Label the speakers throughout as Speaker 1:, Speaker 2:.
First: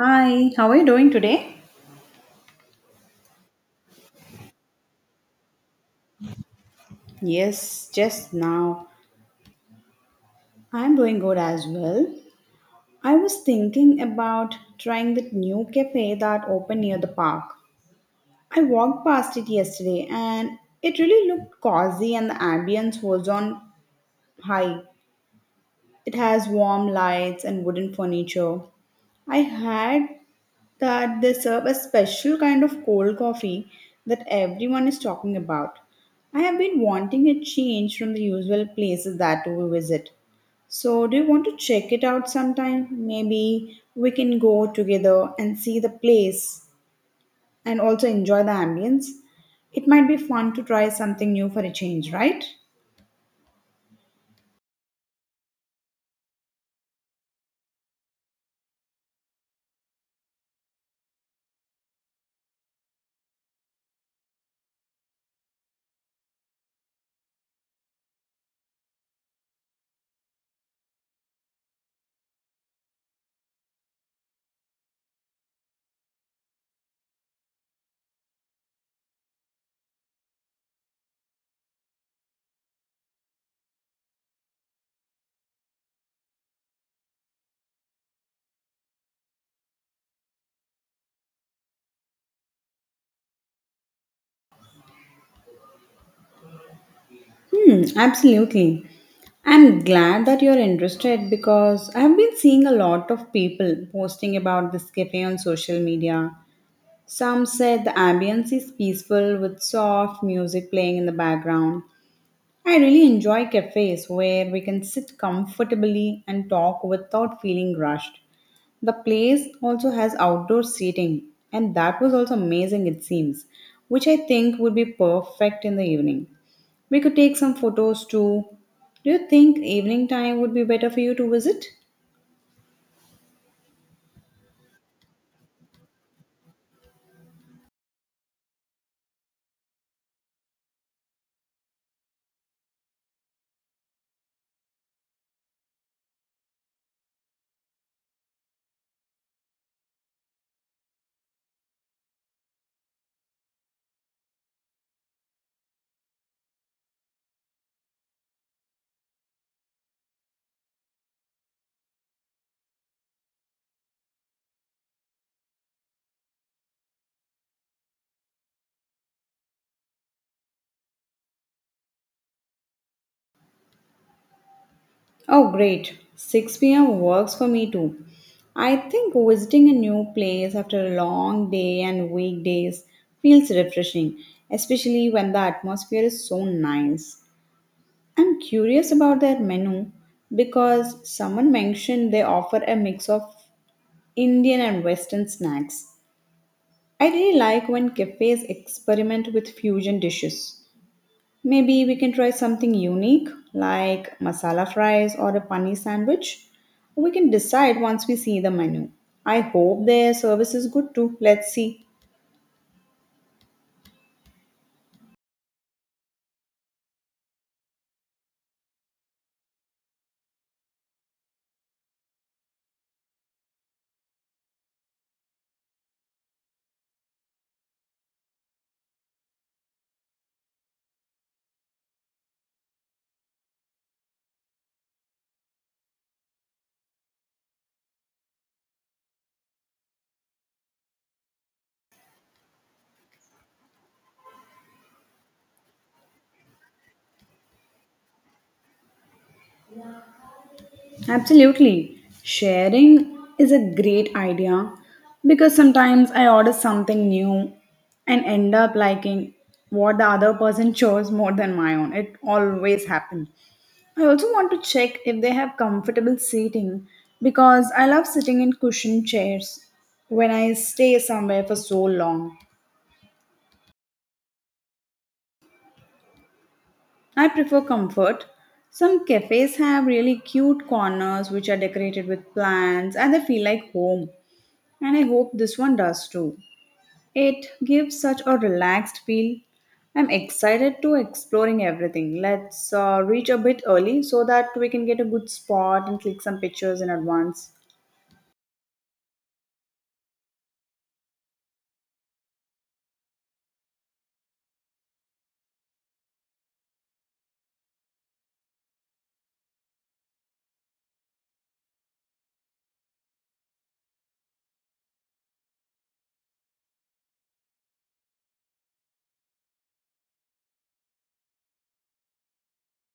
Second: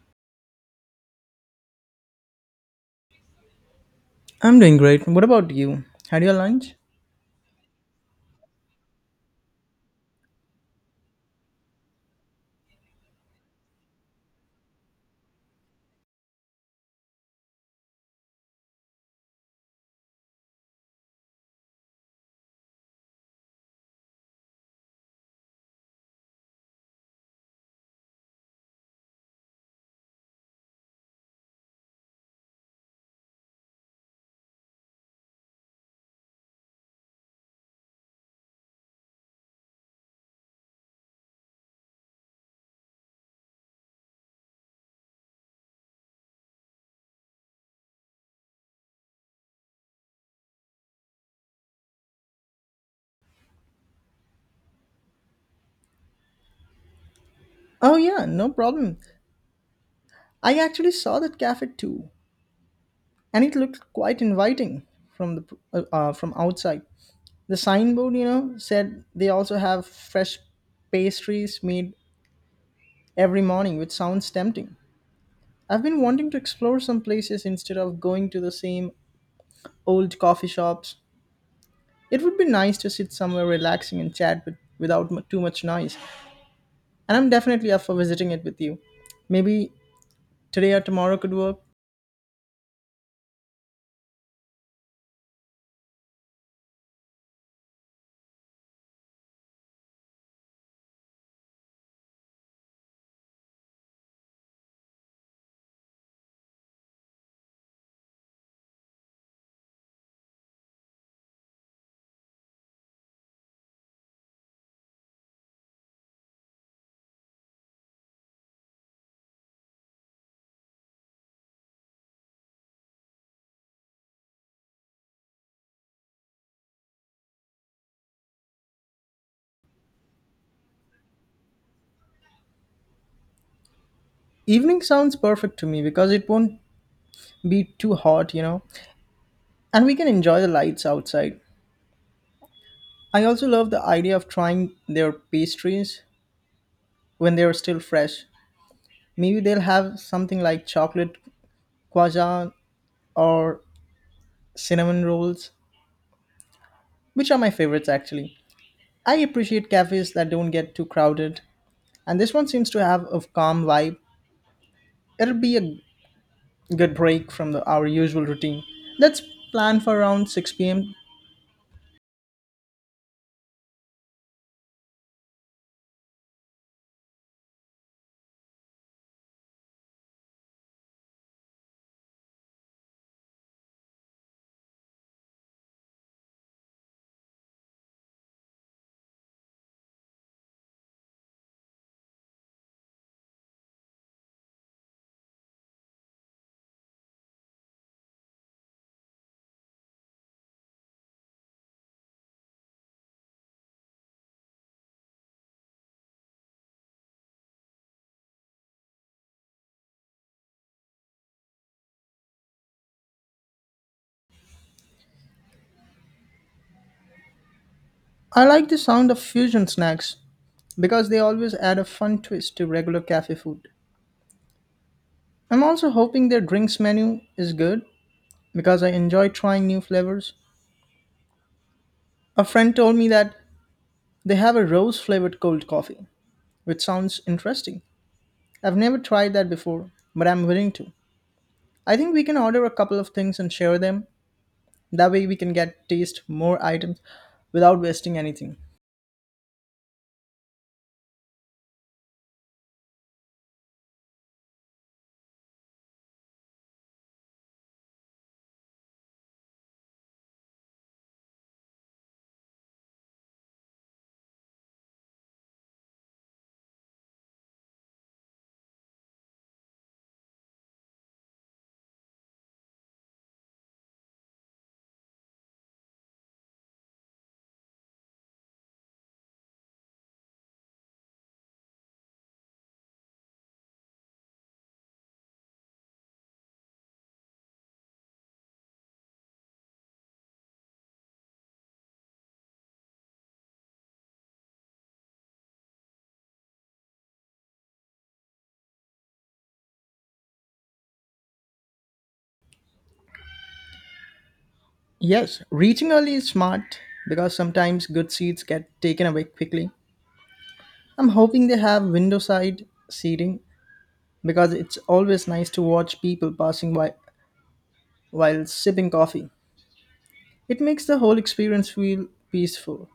Speaker 1: Hi, how are you doing today?
Speaker 2: I'm doing great. What about you? Had your lunch?
Speaker 1: Yes, just now. I'm doing good as well. I was thinking about trying that new cafe that opened near the park. I walked past it yesterday and it really looked cozy and the ambience was on high. It has warm lights and wooden furniture. I had that they serve a special kind of cold coffee that everyone is talking about. I have been wanting a change from the usual places that we visit. So, do you want to check it out sometime? Maybe we can go together and see the place and also enjoy the ambience. It might be fun to try something new for a change, right?
Speaker 2: Oh, yeah, no problem. I actually saw that cafe too, and it looked quite inviting from the from outside. The signboard, said they also have fresh pastries made every morning, which sounds tempting. I've been wanting to explore some places instead of going to the same old coffee shops. It would be nice to sit somewhere relaxing and chat with, without too much noise. And I'm definitely up for visiting it with you. Maybe today or tomorrow could work.
Speaker 1: Hmm, absolutely. I'm glad that you're interested because I've been seeing a lot of people posting about this cafe on social media. Some said the ambience is peaceful with soft music playing in the background. I really enjoy cafes where we can sit comfortably and talk without feeling rushed. The place also has outdoor seating, and that was also amazing, it seems, which I think would be perfect in the evening. We could take some photos too. Do you think evening time would be better for you to visit?
Speaker 2: Evening sounds perfect to me because it won't be too hot, and we can enjoy the lights outside. I also love the idea of trying their pastries when they are still fresh. Maybe they'll have something like chocolate croissant or cinnamon rolls, which are my favorites actually. I appreciate cafes that don't get too crowded, and this one seems to have a calm vibe. It'll be a good break from our usual routine. Let's plan for around 6 p.m.
Speaker 1: Oh, great. 6 p.m. works for me too. I think visiting a new place after a long day and weekdays feels refreshing, especially when the atmosphere is so nice. I'm curious about their menu because someone mentioned they offer a mix of Indian and Western snacks. I really like when cafes experiment with fusion dishes. Maybe we can try something unique like masala fries or a paneer sandwich. We can decide once we see the menu. I hope their service is good too. Let's see.
Speaker 2: I like the sound of fusion snacks because they always add a fun twist to regular cafe food. I'm also hoping their drinks menu is good because I enjoy trying new flavors. A friend told me that they have a rose flavored cold coffee, which sounds interesting. I've never tried that before, but I'm willing to. I think we can order a couple of things and share them. That way we can get taste more items without wasting anything.
Speaker 1: Absolutely. Sharing is a great idea because sometimes I order something new and end up liking what the other person chose more than my own. It always happens. I also want to check if they have comfortable seating because I love sitting in cushioned chairs when I stay somewhere for so long. I prefer comfort. Some cafes have really cute corners which are decorated with plants and they feel like home, and I hope this one does too. It gives such a relaxed feel. I'm excited to exploring everything. Let's reach a bit early so that we can get a good spot and click some pictures in advance.
Speaker 2: Yes, reaching early is smart because sometimes good seats get taken away quickly. I'm hoping they have window side seating because it's always nice to watch people passing by while sipping coffee. It makes the whole experience feel peaceful.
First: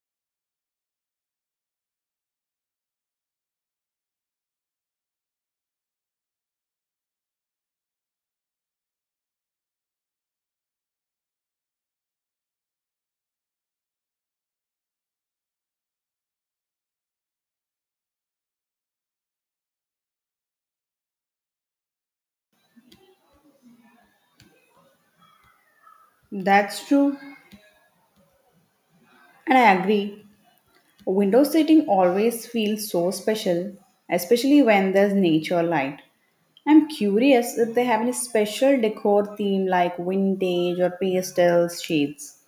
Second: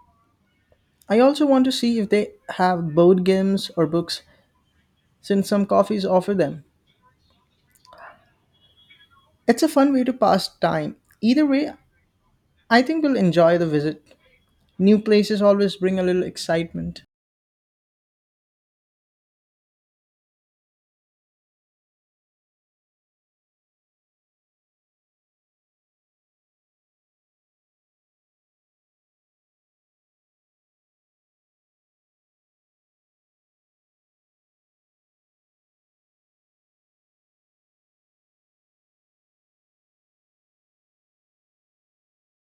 Speaker 2: I also want to see if they have board games or books since some coffees offer them. It's a fun way to pass time. Either way, I think we'll enjoy the visit. New places always bring a little excitement.
Speaker 1: That's true, and I agree. Window seating always feels so special, especially when there's nature light. I'm curious if they have any special decor theme like vintage or pastel shades.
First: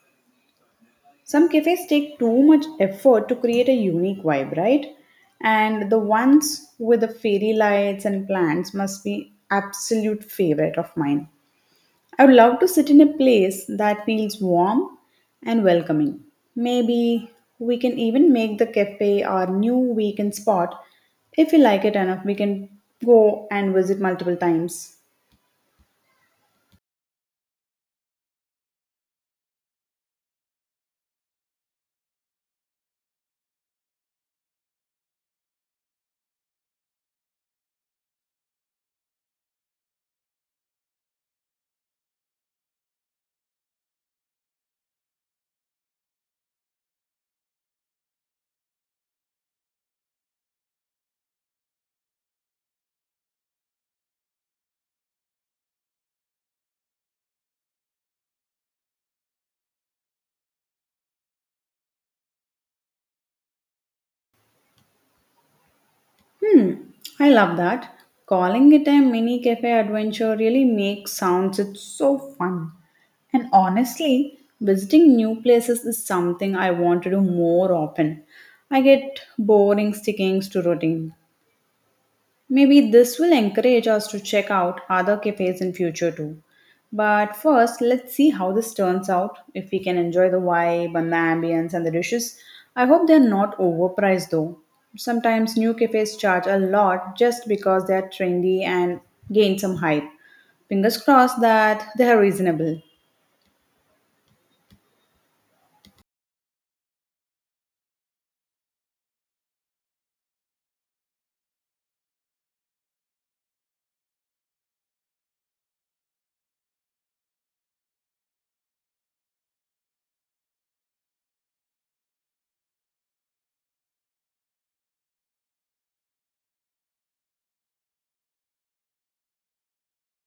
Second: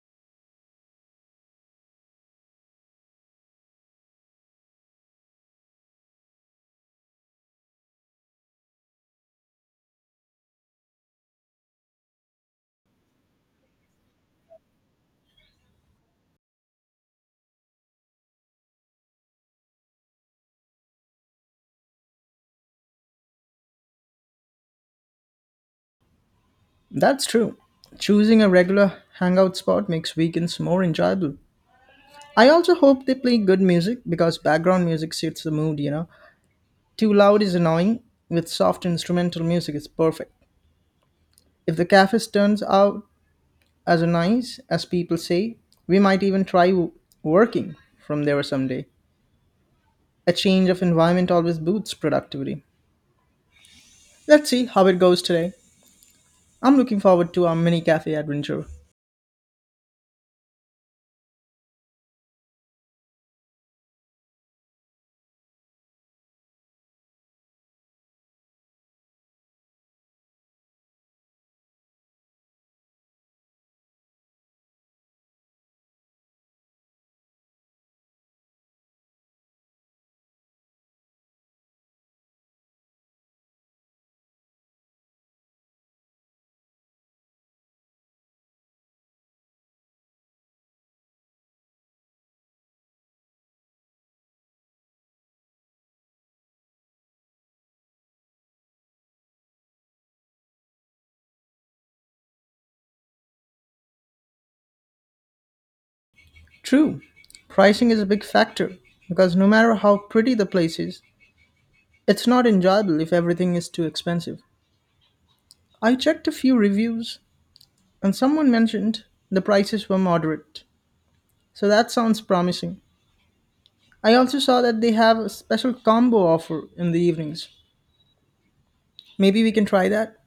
Speaker 1: Some cafes take too much effort to create a unique vibe, right? And the ones with the fairy lights and plants must be absolute favorite of mine. I would love to sit in a place that feels warm and welcoming. Maybe we can even make the cafe our new weekend spot. If we like it enough, we can go and visit multiple times.
Speaker 2: That's true. Choosing a regular hangout spot makes weekends more enjoyable. I also hope they play good music because background music suits the mood, you know. Too loud is annoying, with soft instrumental music is perfect. If the cafes turns out as nice as people say, we might even try working from there someday. A change of environment always boosts productivity. Let's see how it goes today. I'm looking forward to our mini cafe adventure.
Speaker 1: I love that. Calling it a mini cafe adventure really makes sounds it's so fun. And honestly, visiting new places is something I want to do more often. I get boring sticking to routine. Maybe this will encourage us to check out other cafes in future too. But first, let's see how this turns out. If we can enjoy the vibe and the ambience and the dishes, I hope they're not overpriced though. Sometimes new cafes charge a lot just because they're trendy and gain some hype. Fingers crossed that they are reasonable.
Speaker 2: True, pricing is a big factor because no matter how pretty the place is, it's not enjoyable if everything is too expensive. I checked a few reviews and someone mentioned the prices were moderate, so that sounds promising. I also saw that they have a special combo offer in the evenings. Maybe we can try that.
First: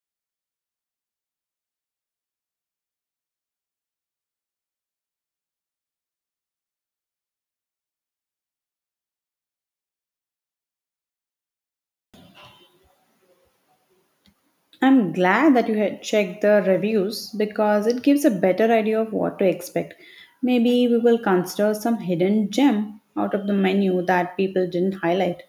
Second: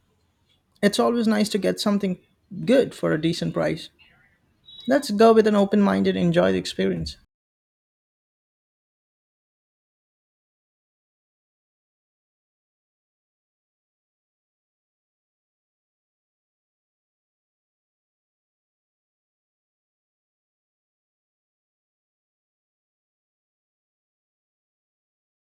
Speaker 2: It's always nice to get something good for a decent price. Let's go with an open mind and enjoy the experience.
Speaker 1: I'm glad that you had checked the reviews because it gives a better idea of what to expect. Maybe we will consider some hidden gem out of the menu that people didn't highlight.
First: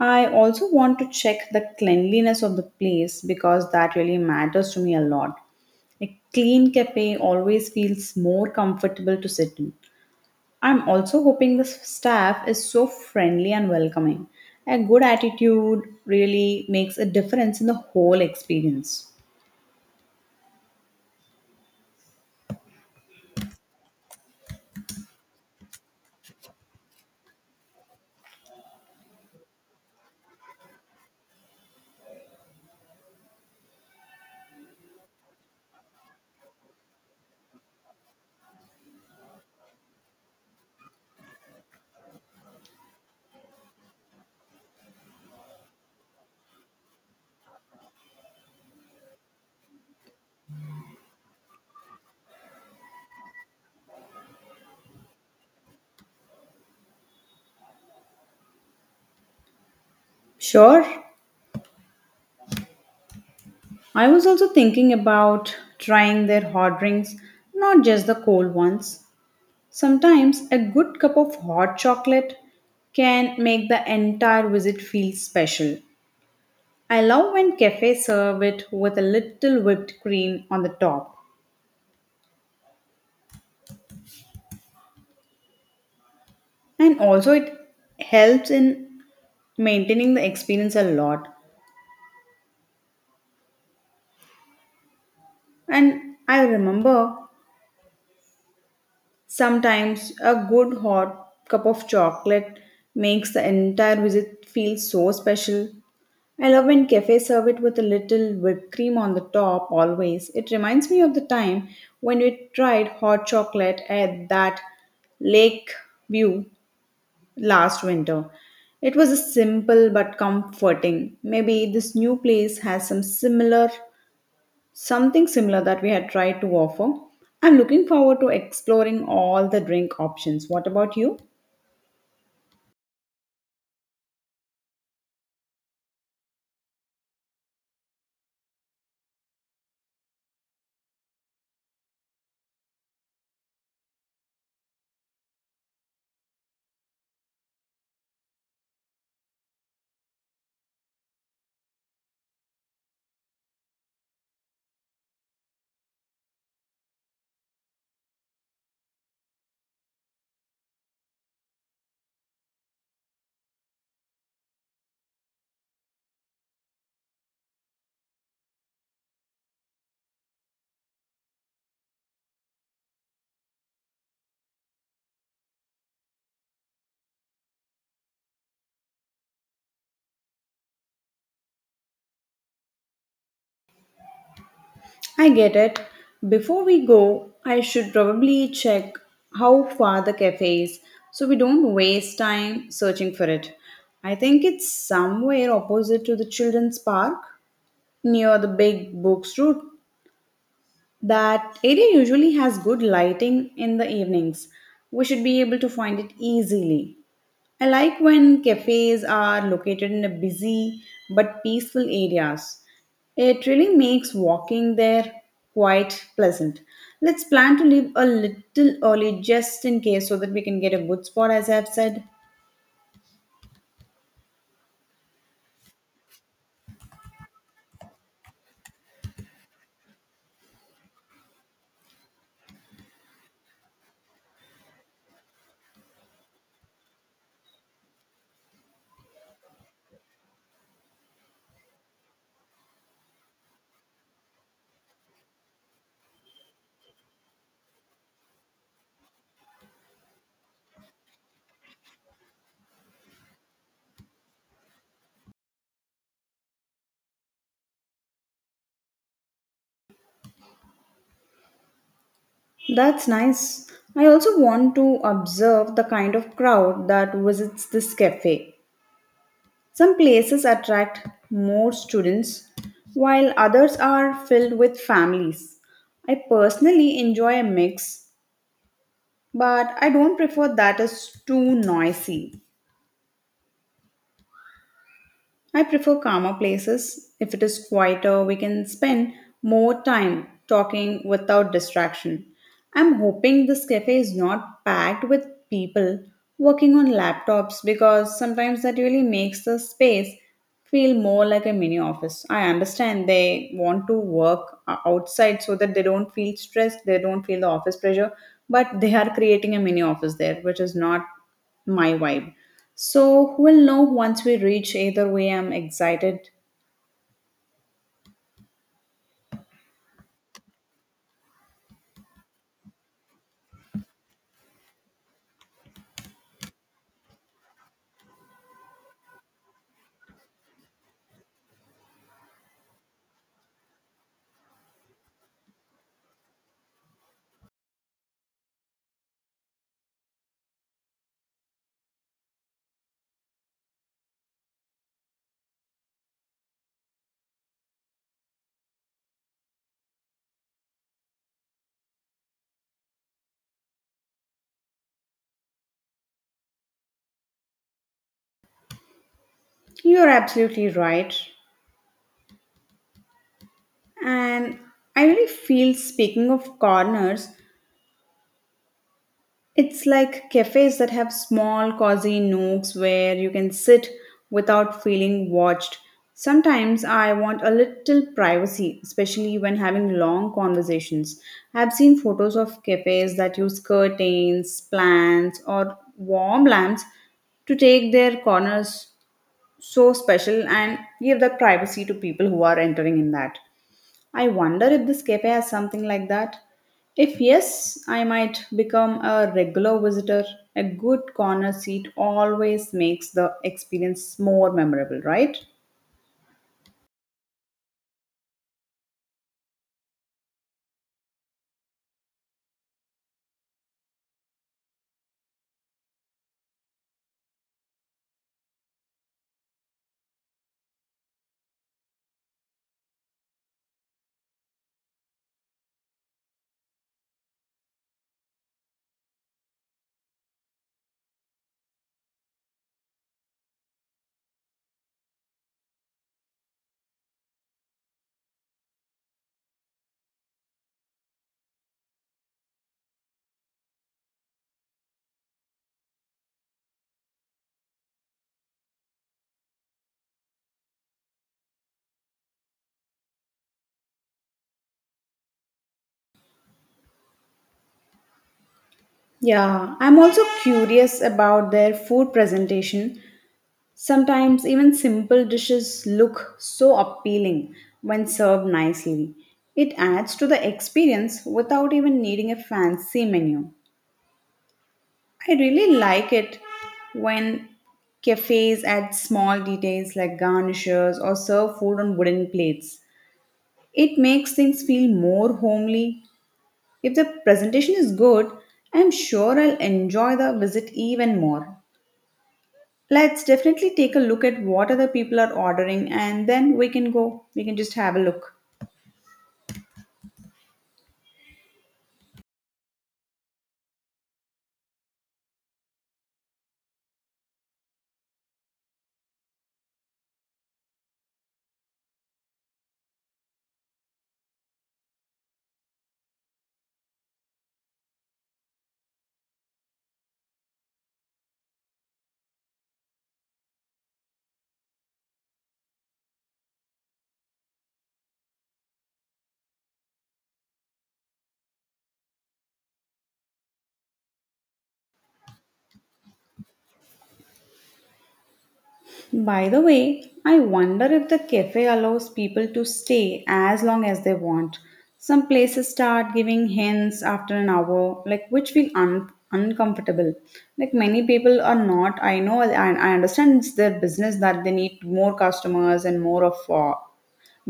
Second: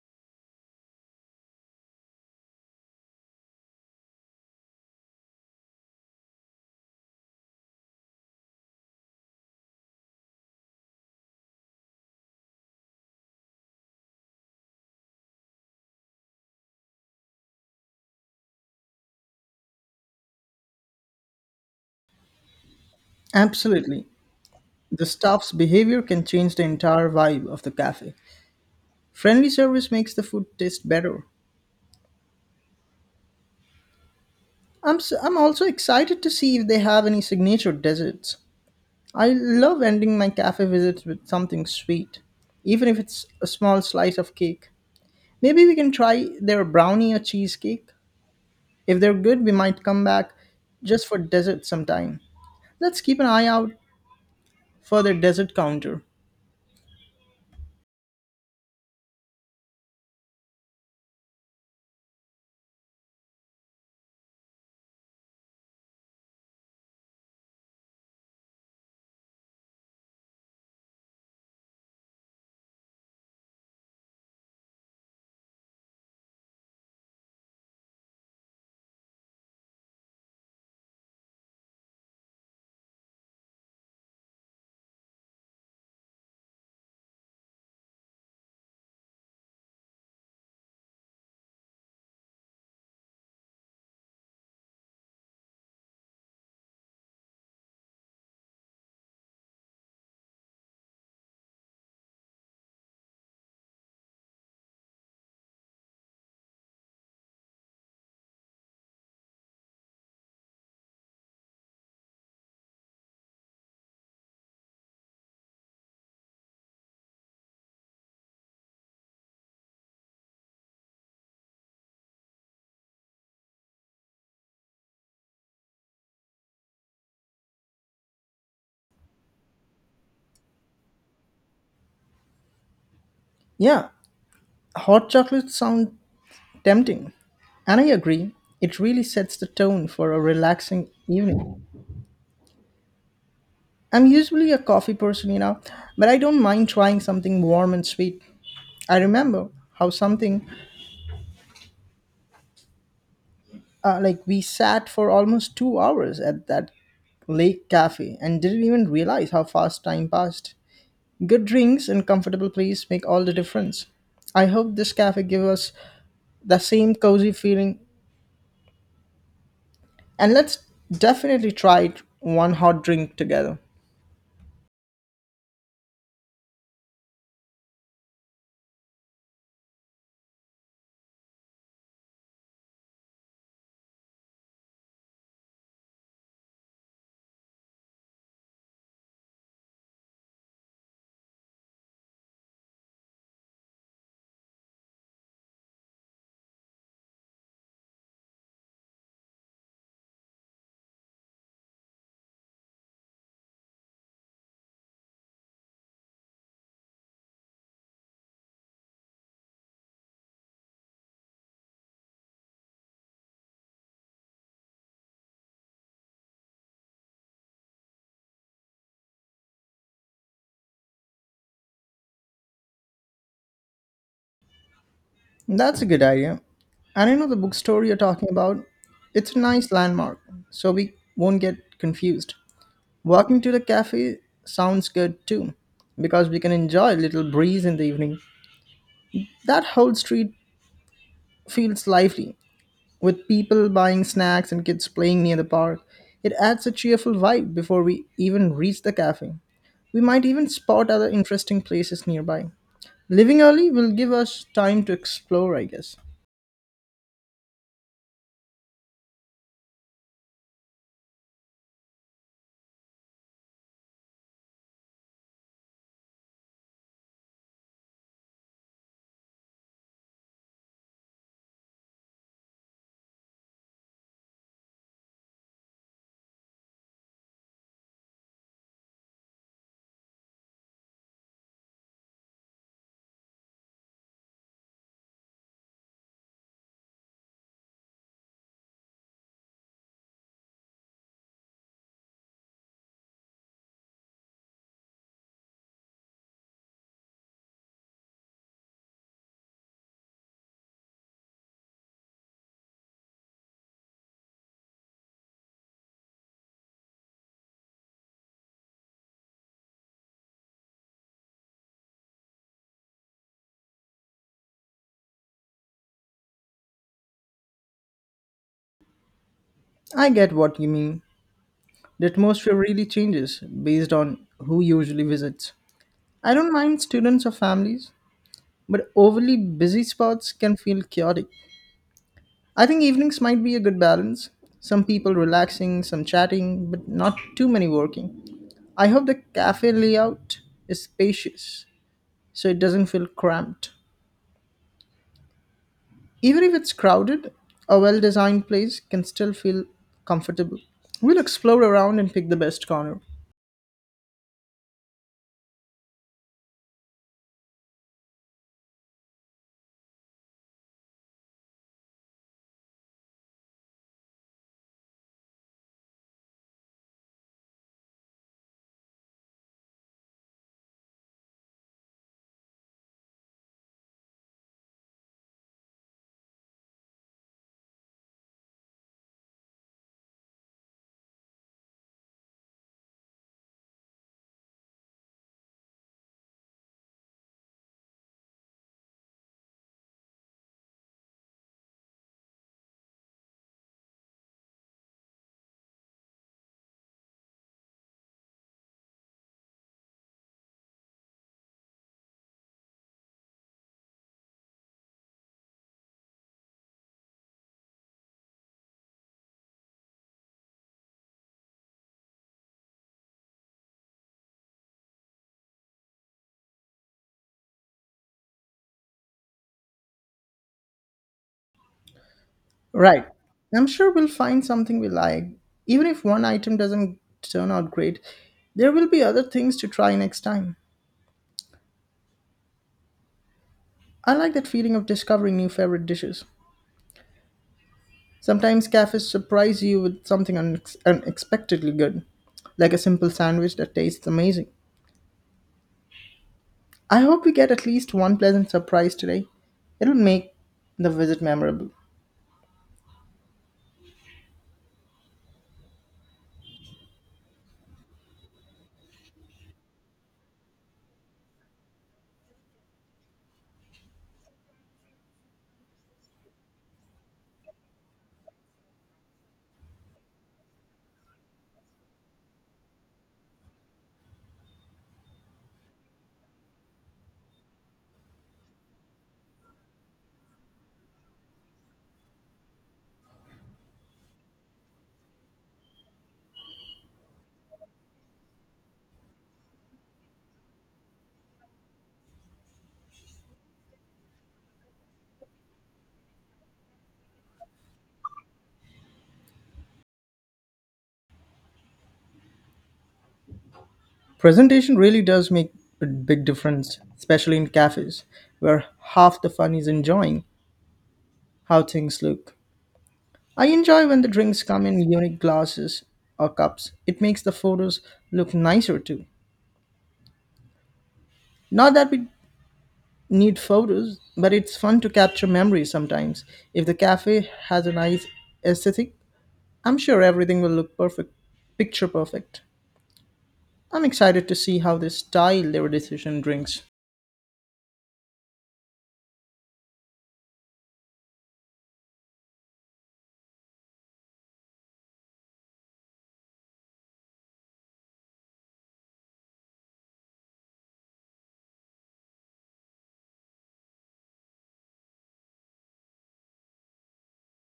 Speaker 1: I also want to check the cleanliness of the place because that really matters to me a lot. A clean cafe always feels more comfortable to sit in. I'm also hoping the staff is so friendly and welcoming. A good attitude really makes a difference in the whole experience.
Speaker 2: Absolutely. The staff's behavior can change the entire vibe of the cafe. Friendly service makes the food taste better. I'm also excited to see if they have any signature desserts. I love ending my cafe visits with something sweet, even if it's a small slice of cake. Maybe we can try their brownie or cheesecake. If they're good, we might come back just for dessert sometime. Let's keep an eye out for their dessert counter.
Speaker 1: Sure. I was also thinking about trying their hot drinks, not just the cold ones. Sometimes a good cup of hot chocolate can make the entire visit feel special. I love when cafes serve it with a little whipped cream on the top. And also it helps in maintaining the experience a lot. And I remember, sometimes a good hot cup of chocolate makes the entire visit feel so special. I love when cafes serve it with a little whipped cream on the top always. It reminds me of the time when we tried hot chocolate at that lake view last winter. It was a simple but comforting. Maybe this new place has some similar, something similar that we had tried to offer. I'm looking forward to exploring all the drink options. What about you?
Speaker 2: Yeah, hot chocolates sound tempting. And I agree, it really sets the tone for a relaxing evening. I'm usually a coffee person, but I don't mind trying something warm and sweet. I remember how something like we sat for almost 2 hours at that lake cafe and didn't even realize how fast time passed. Good drinks and comfortable place make all the difference. I hope this cafe gives us the same cozy feeling and let's definitely try it one hot drink together.
Speaker 1: I get it. Before we go, I should probably check how far the cafe is so we don't waste time searching for it. I think it's somewhere opposite to the children's park near the big books route. That area usually has good lighting in the evenings. We should be able to find it easily. I like when cafes are located in a busy but peaceful areas. It really makes walking there quite pleasant. Let's plan to leave a little early just in case so that we can get a good spot, as I've said.
Speaker 2: That's a good idea. And I know the bookstore you're talking about, it's a nice landmark, so we won't get confused. Walking to the cafe sounds good too, because we can enjoy a little breeze in the evening. That whole street feels lively, with people buying snacks and kids playing near the park. It adds a cheerful vibe before we even reach the cafe. We might even spot other interesting places nearby. Leaving early will give us time to explore, I guess.
Speaker 1: That's nice. I also want to observe the kind of crowd that visits this cafe. Some places attract more students, while others are filled with families. I personally enjoy a mix, but I don't prefer that is too noisy. I prefer calmer places. If it is quieter, we can spend more time talking without distraction. I'm hoping this cafe is not packed with people working on laptops because sometimes that really makes the space feel more like a mini office. I understand they want to work outside so that they don't feel stressed, they don't feel the office pressure, but they are creating a mini office there, which is not my vibe. So we'll know once we reach. Either way, I'm excited.
Speaker 2: I get what you mean. The atmosphere really changes based on who usually visits. I don't mind students or families, but overly busy spots can feel chaotic. I think evenings might be a good balance. Some people relaxing, some chatting, but not too many working. I hope the cafe layout is spacious so it doesn't feel cramped. Even if it's crowded, a well designed place can still feel comfortable. We'll explore around and pick the best corner.
Speaker 1: You're absolutely right. And I really feel, speaking of corners, it's like cafes that have small, cozy nooks where you can sit without feeling watched. Sometimes I want a little privacy, especially when having long conversations. I've seen photos of cafes that use curtains, plants, or warm lamps to take their corners so special and give that privacy to people who are entering in that. I wonder if this cafe has something like that. If yes, I might become a regular visitor. A good corner seat always makes the experience more memorable, right?
Speaker 2: Right. I'm sure we'll find something we like. Even if one item doesn't turn out great, there will be other things to try next time. I like that feeling of discovering new favorite dishes. Sometimes cafes surprise you with something unexpectedly good, like a simple sandwich that tastes amazing. I hope we get at least one pleasant surprise today. It'll make the visit memorable.
Speaker 1: Yeah, I'm also curious about their food presentation. Sometimes even simple dishes look so appealing when served nicely. It adds to the experience without even needing a fancy menu. I really like it when cafes add small details like garnishes or serve food on wooden plates. It makes things feel more homely. If the presentation is good, I'm sure I'll enjoy the visit even more. Let's definitely take a look at what other people are ordering and then we can go. We can just have a look.
Speaker 2: Presentation really does make a big difference, especially in cafes, where half the fun is enjoying how things look. I enjoy when the drinks come in unique glasses or cups. It makes the photos look nicer too. Not that we need photos, but it's fun to capture memories sometimes. If the cafe has a nice aesthetic, I'm sure everything will look perfect, picture perfect. I'm excited to see how they style their decision drinks.
Speaker 1: By the way, I wonder if the cafe allows people to stay as long as they want. Some places start giving hints after an hour, like which feel uncomfortable. Like many people are not. I know, I understand it's their business that they need more customers and more of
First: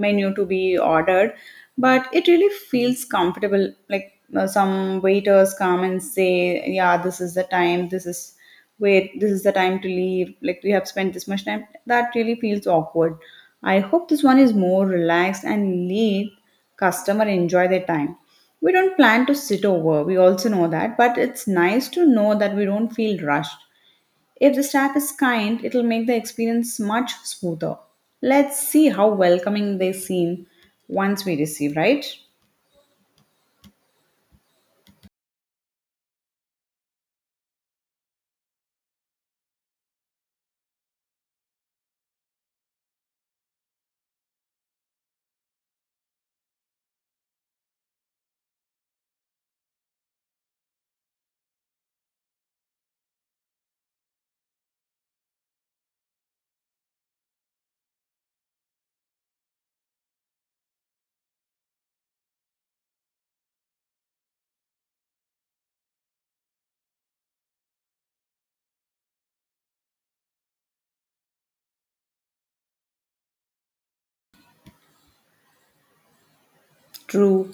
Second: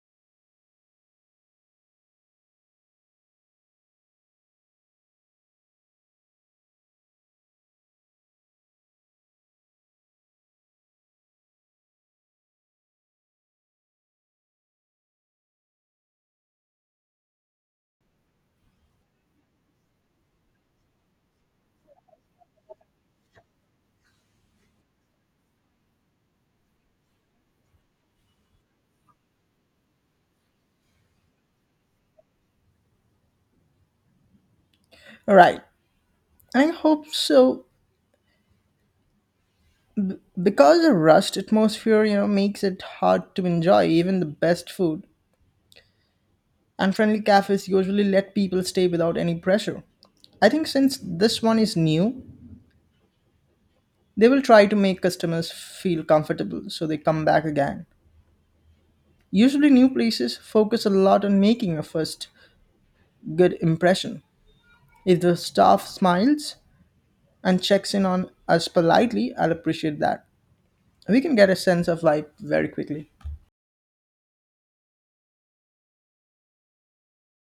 Speaker 1: menu to be ordered, but it really feels comfortable, like some waiters come and say, yeah, this is the time, this is wait, this is the time to leave, like we have spent this much time. That really feels awkward. I hope this one is more relaxed and let customer enjoy their time. We don't plan to sit over, we also know that, but it's nice to know that we don't feel rushed. If the staff is kind, it'll make the experience much smoother. Let's see how welcoming they seem once we receive, right?
Speaker 2: All right, I hope so. Because the rust atmosphere, makes it hard to enjoy even the best food. And friendly cafes usually let people stay without any pressure. I think since this one is new, they will try to make customers feel comfortable so they come back again. Usually, new places focus a lot on making a first good impression. If the staff smiles and checks in on us politely, I'll appreciate that. We can get a sense of life very quickly.
Speaker 1: True.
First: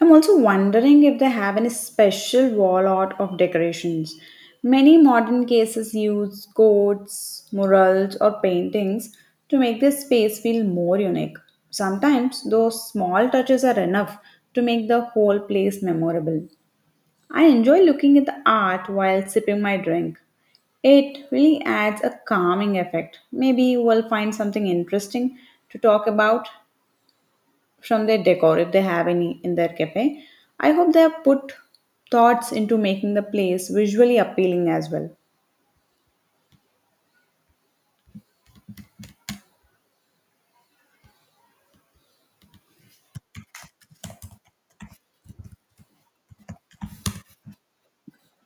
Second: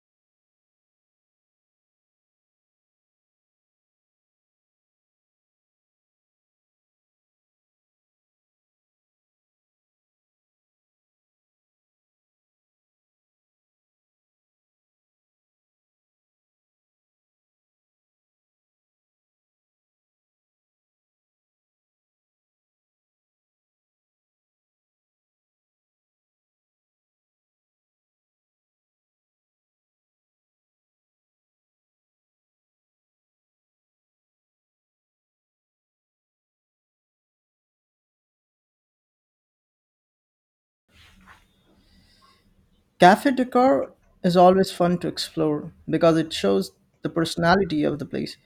Speaker 1: I'm also wondering if they have any special wall art of decorations. Many modern cases use coats, murals, or paintings to make their space feel more unique. Sometimes those small touches are enough to make the whole place memorable. I enjoy looking at the art while sipping my drink. It really adds a calming effect. Maybe we'll find something interesting to talk about from their decor if they have any in their cafe. I hope they have put thoughts into making the place visually appealing as well.
Speaker 2: Cafe decor is always fun to explore because it shows the personality of the place.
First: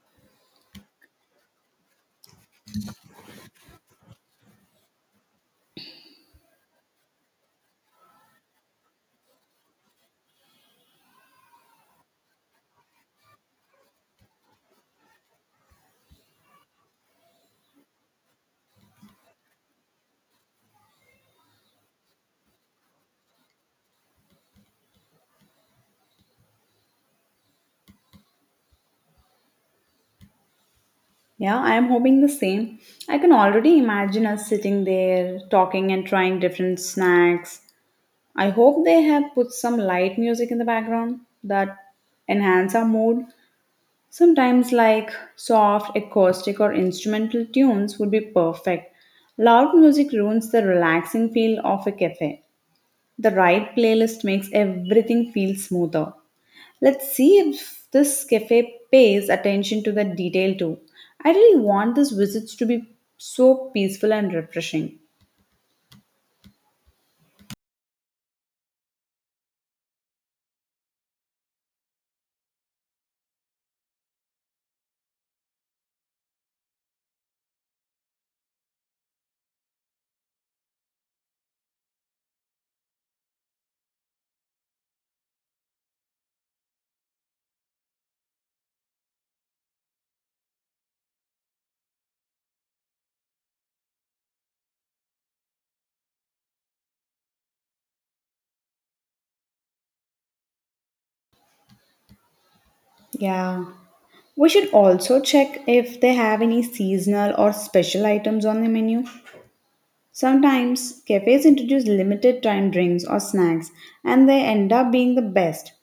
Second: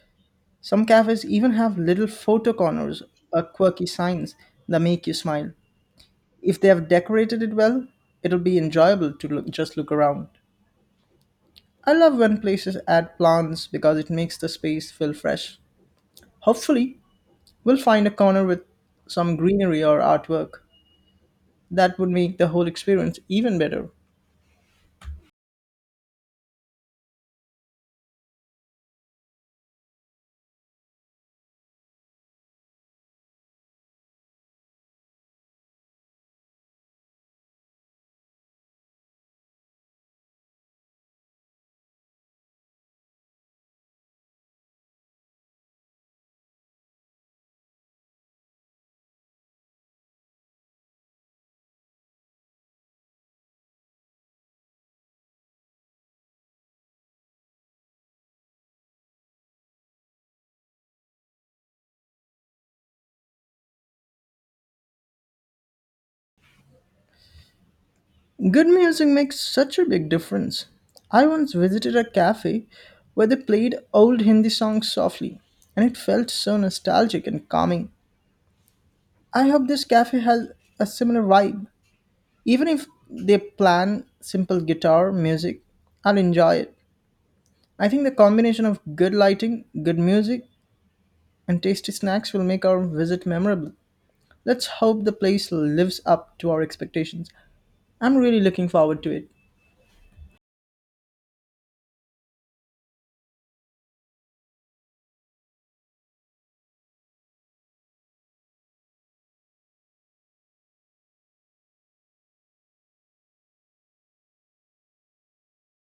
Speaker 2: Some cafes even have little photo corners or quirky signs that make you smile. If they have decorated it well, it'll be enjoyable to look, just look around. I love when places add plants because it makes the space feel fresh. Hopefully, we'll find a corner with some greenery or artwork. That would make the whole experience even better.
Speaker 1: Yeah, I am hoping the same. I can already imagine us sitting there talking and trying different snacks. I hope they have put some light music in the background that enhance our mood. Sometimes, like soft, acoustic, or instrumental tunes would be perfect. Loud music ruins the relaxing feel of a cafe. The right playlist makes everything feel smoother. Let's see if this cafe pays attention to the detail too. I really want these visits to be so peaceful and refreshing.
Speaker 2: Good music makes such a big difference. I once visited a cafe where they played old Hindi songs softly, and it felt so nostalgic and calming. I hope this cafe has a similar vibe. Even if they plan simple guitar music, I'll enjoy it. I think the combination of good lighting, good music, and tasty snacks will make our visit memorable. Let's hope the place lives up to our expectations. I'm really looking forward to it.
Speaker 1: Yeah. We should also check if they have any seasonal or special items on the menu. Sometimes cafes introduce limited time drinks or snacks, and they end up being the best.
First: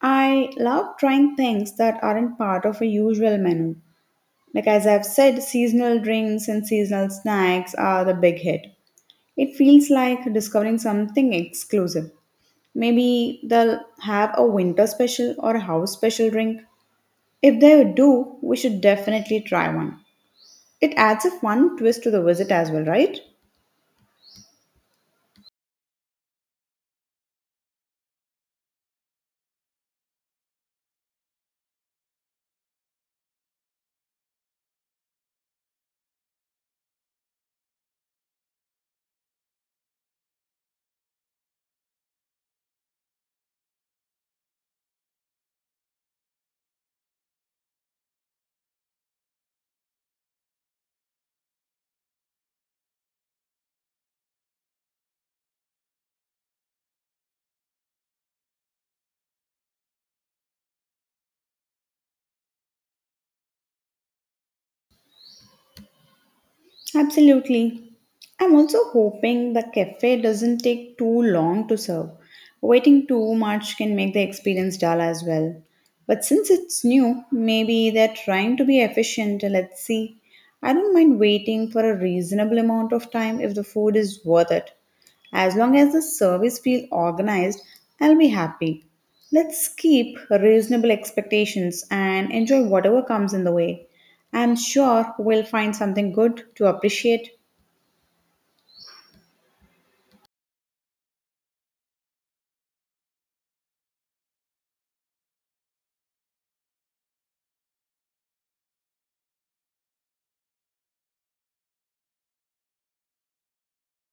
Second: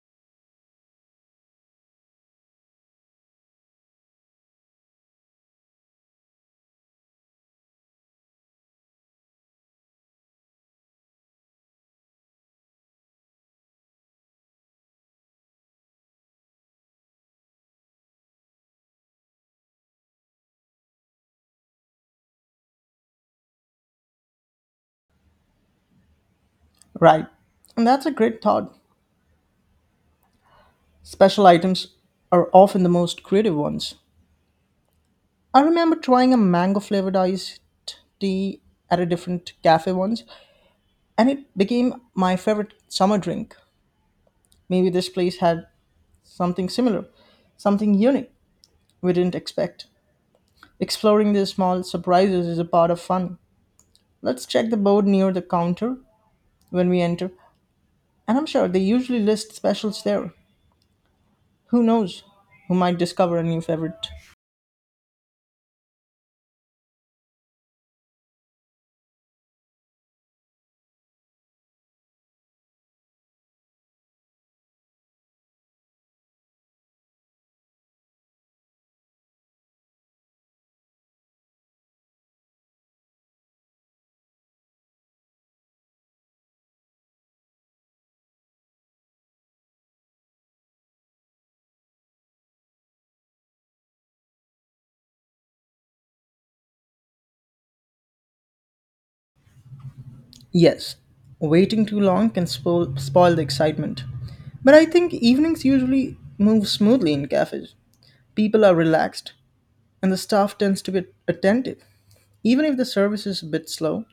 Speaker 1: I love trying things that aren't part of a usual menu. Like as I've said, seasonal drinks and seasonal snacks are the big hit. It feels like discovering something exclusive. Maybe they'll have a winter special or a house special drink. If they do, we should definitely try one. It adds a fun twist to the visit as well, right?
Speaker 2: Right. And that's a great thought. Special items are often the most creative ones. I remember trying a mango flavored iced tea at a different cafe once, and it became my favorite summer drink. Maybe this place had something similar, something unique we didn't expect. Exploring these small surprises is a part of fun. Let's check the board near the counter when we enter, and I'm sure they usually list specials there. Who knows? Who might discover a new favorite?
Speaker 1: Absolutely. I'm also hoping the cafe doesn't take too long to serve. Waiting too much can make the experience dull as well. But since it's new, maybe they're trying to be efficient. Let's see. I don't mind waiting for a reasonable amount of time if the food is worth it. As long as the service feels organized, I'll be happy. Let's keep reasonable expectations and enjoy whatever comes in the way. I'm sure we'll find something good to appreciate.
Speaker 2: Yes, waiting too long can spoil the excitement. But I think evenings usually move smoothly in cafes. People are relaxed, and the staff tends to be attentive. Even if the service is a bit slow,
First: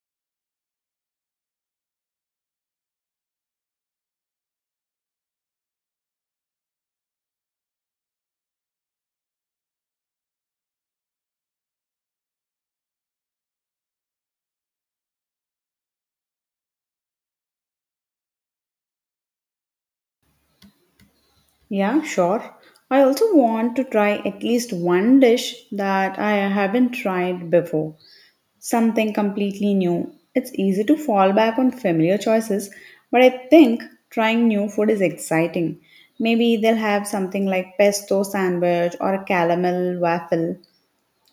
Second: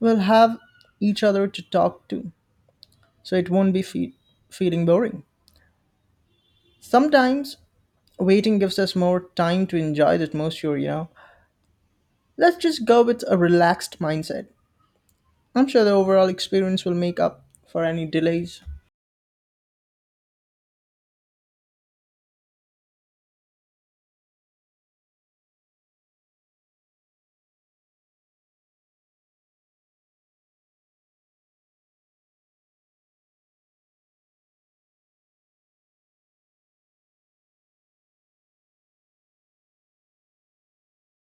Speaker 2: we'll have each other to talk to, so it won't be feeling boring. Sometimes waiting gives us more time to enjoy the atmosphere, Let's just go with a relaxed mindset. I'm sure the overall experience will make up for any delays.
Speaker 1: Yeah, sure. I also want to try at least one dish that I haven't tried before, something completely new. It's easy to fall back on familiar choices, but I think trying new food is exciting. Maybe they'll have something like pesto sandwich or a caramel waffle.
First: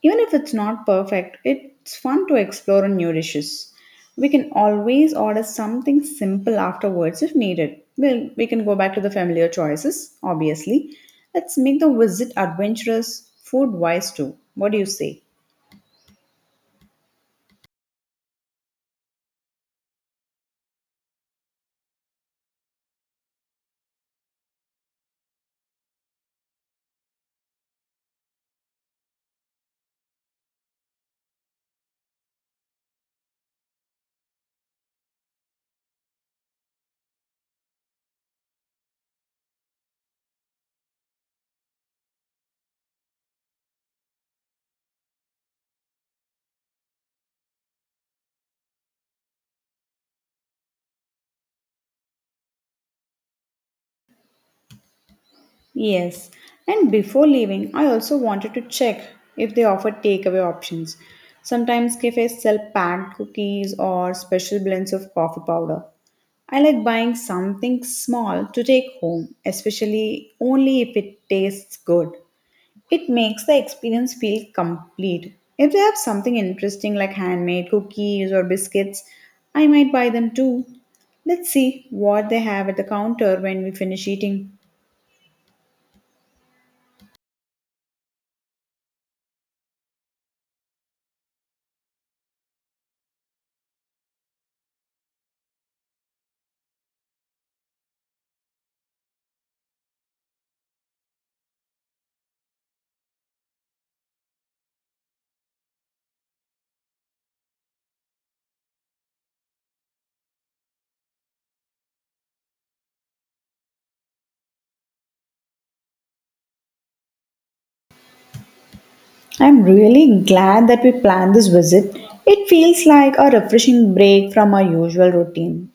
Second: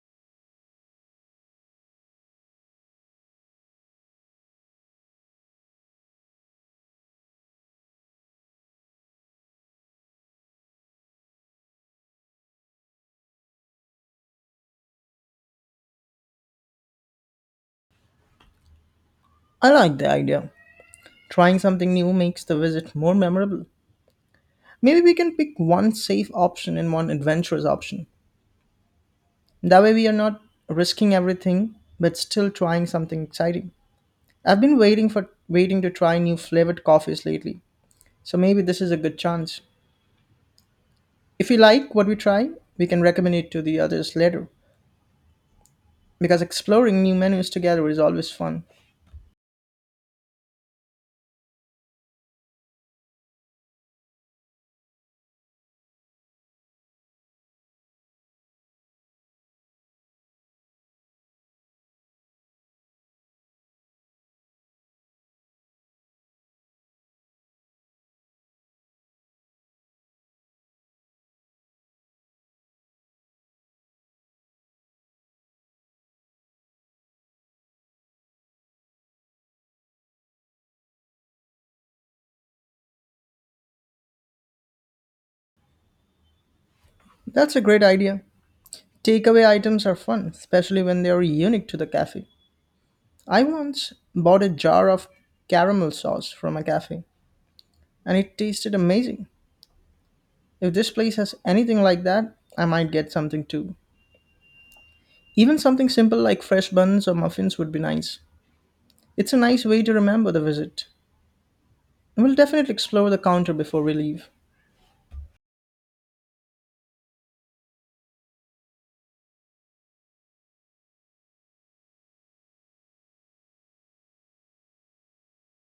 Speaker 1: Even if it's not perfect, it's fun to explore new dishes. We can always order something simple afterwards if needed. Well, we can go back to the familiar choices, obviously. Let's make the visit adventurous, food wise too. What do you say?
Speaker 2: I like the idea. Trying something new makes the visit more memorable. Maybe we can pick one safe option and one adventurous option. That way, we are not risking everything but still trying something exciting. I've been waiting to try new flavored coffees lately, so maybe this is a good chance. If you like what we try, we can recommend it to the others later, because exploring new menus together is always fun.
Speaker 1: Yes, and before leaving, I also wanted to check if they offer takeaway options. Sometimes cafes sell packed cookies or special blends of coffee powder. I like buying something small to take home, especially only if it tastes good. It makes the experience feel complete. If they have something interesting like handmade cookies or biscuits, I might buy them too. Let's see what they have at the counter when we finish eating.
Speaker 2: That's a great idea. Takeaway items are fun, especially when they are unique to the cafe. I once bought a jar of caramel sauce from a cafe, and it tasted amazing. If this place has anything like that, I might get something too. Even something simple like fresh buns or muffins would be nice. It's a nice way to remember the visit. We'll definitely explore the counter before we leave.
Speaker 1: I'm really glad that we planned this visit. It feels like a refreshing break from our usual routine.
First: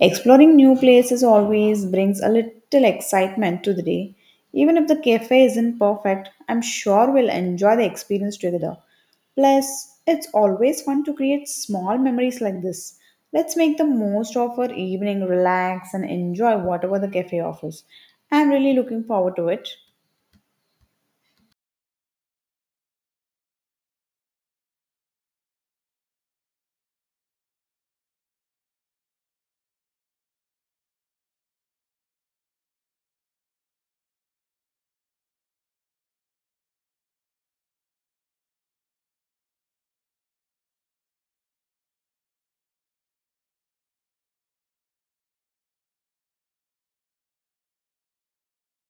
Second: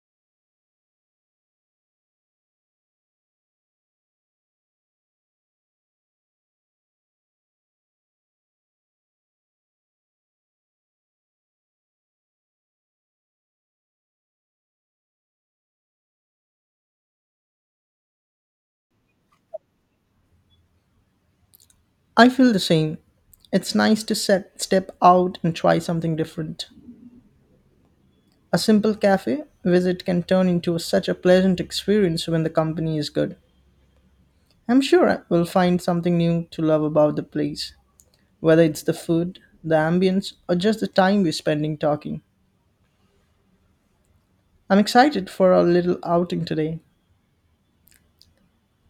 Speaker 1: Exploring new places always brings a little excitement to the day. Even if the cafe isn't perfect, I'm sure we'll enjoy the experience together. Plus, it's always fun to create small memories like this. Let's make the most of our evening, relax, and enjoy whatever the cafe offers. I'm really looking forward to it.
Speaker 2: I feel the same. It's nice to step out and try something different. A simple cafe visit can turn into such a pleasant experience when the company is good. I'm sure I will find something new to love about the place, whether it's the food, the ambience, or just the time we're spending talking. I'm excited for our little outing today.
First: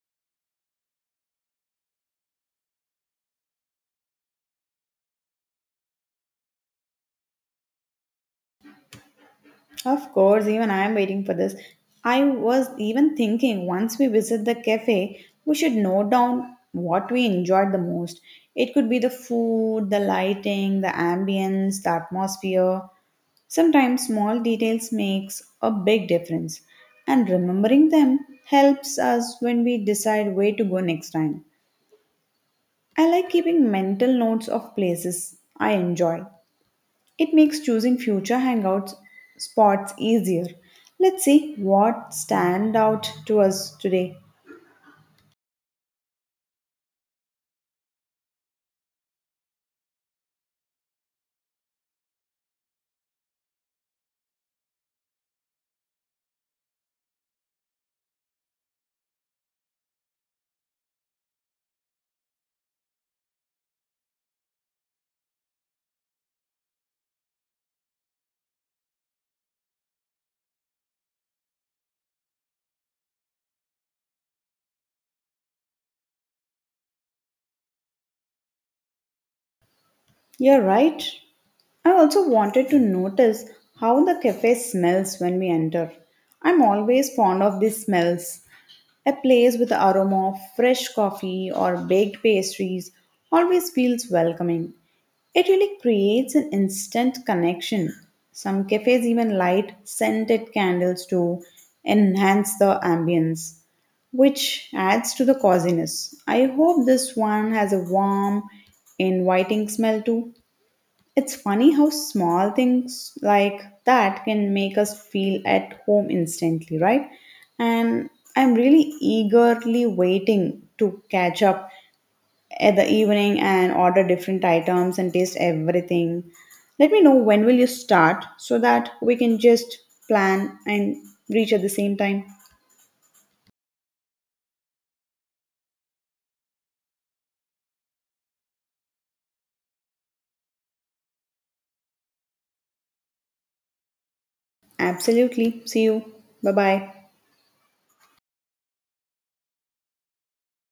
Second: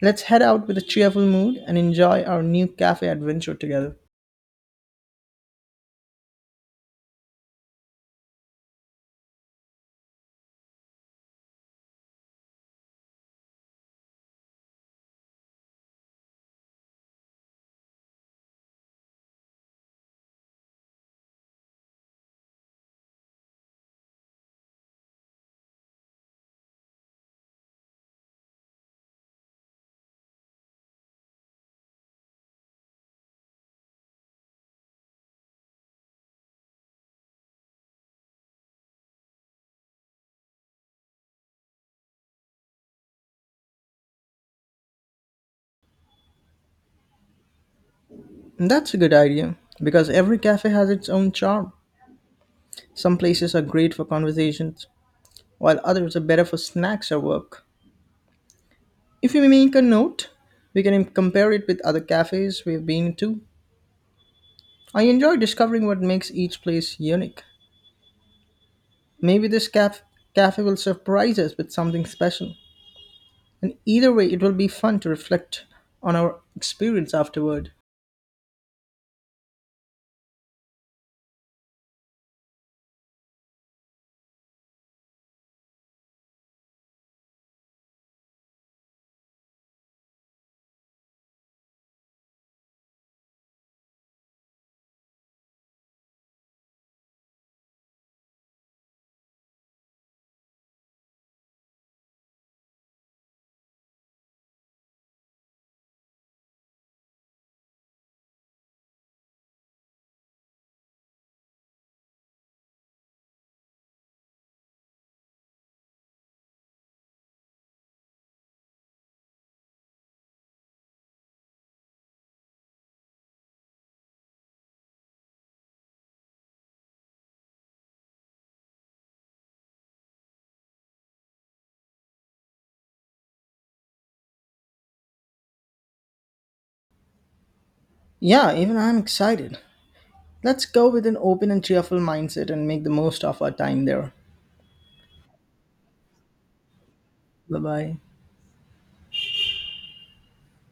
Speaker 2: Let's head out with a cheerful mood and enjoy our new cafe adventure together.
Speaker 1: Of course, even I am waiting for this. I was even thinking, once we visit the cafe, we should note down what we enjoyed the most. It could be the food, the lighting, the ambience, the atmosphere. Sometimes small details makes a big difference, and remembering them helps us when we decide where to go next time. I like keeping mental notes of places I enjoy; it makes choosing future hangout spots easier. Let's see what stand out to us today.
Speaker 2: That's a good idea because every cafe has its own charm. Some places are great for conversations, while others are better for snacks or work. If you make a note, we can compare it with other cafes we've been to. I enjoy discovering what makes each place unique. Maybe this cafe will surprise us with something special. And either way, it will be fun to reflect on our experience afterward.
Speaker 1: You're right. I also wanted to notice how the cafe smells when we enter. I'm always fond of these smells. A place with the aroma of fresh coffee or baked pastries always feels welcoming. It really creates an instant connection. Some cafes even light scented candles to enhance the ambience, which adds to the coziness. I hope this one has a warm, inviting smell too. It's funny how small things like that can make us feel at home instantly, right? And I'm really eagerly waiting to catch up at the evening and order different items and taste everything. Let me know when will you start so that we can just plan and reach at the same time.
Speaker 2: Yeah, even I'm excited. Let's go with an open and cheerful mindset and make the most of our time there.
Speaker 1: Absolutely. See you. Bye-bye.
Speaker 2: Bye bye.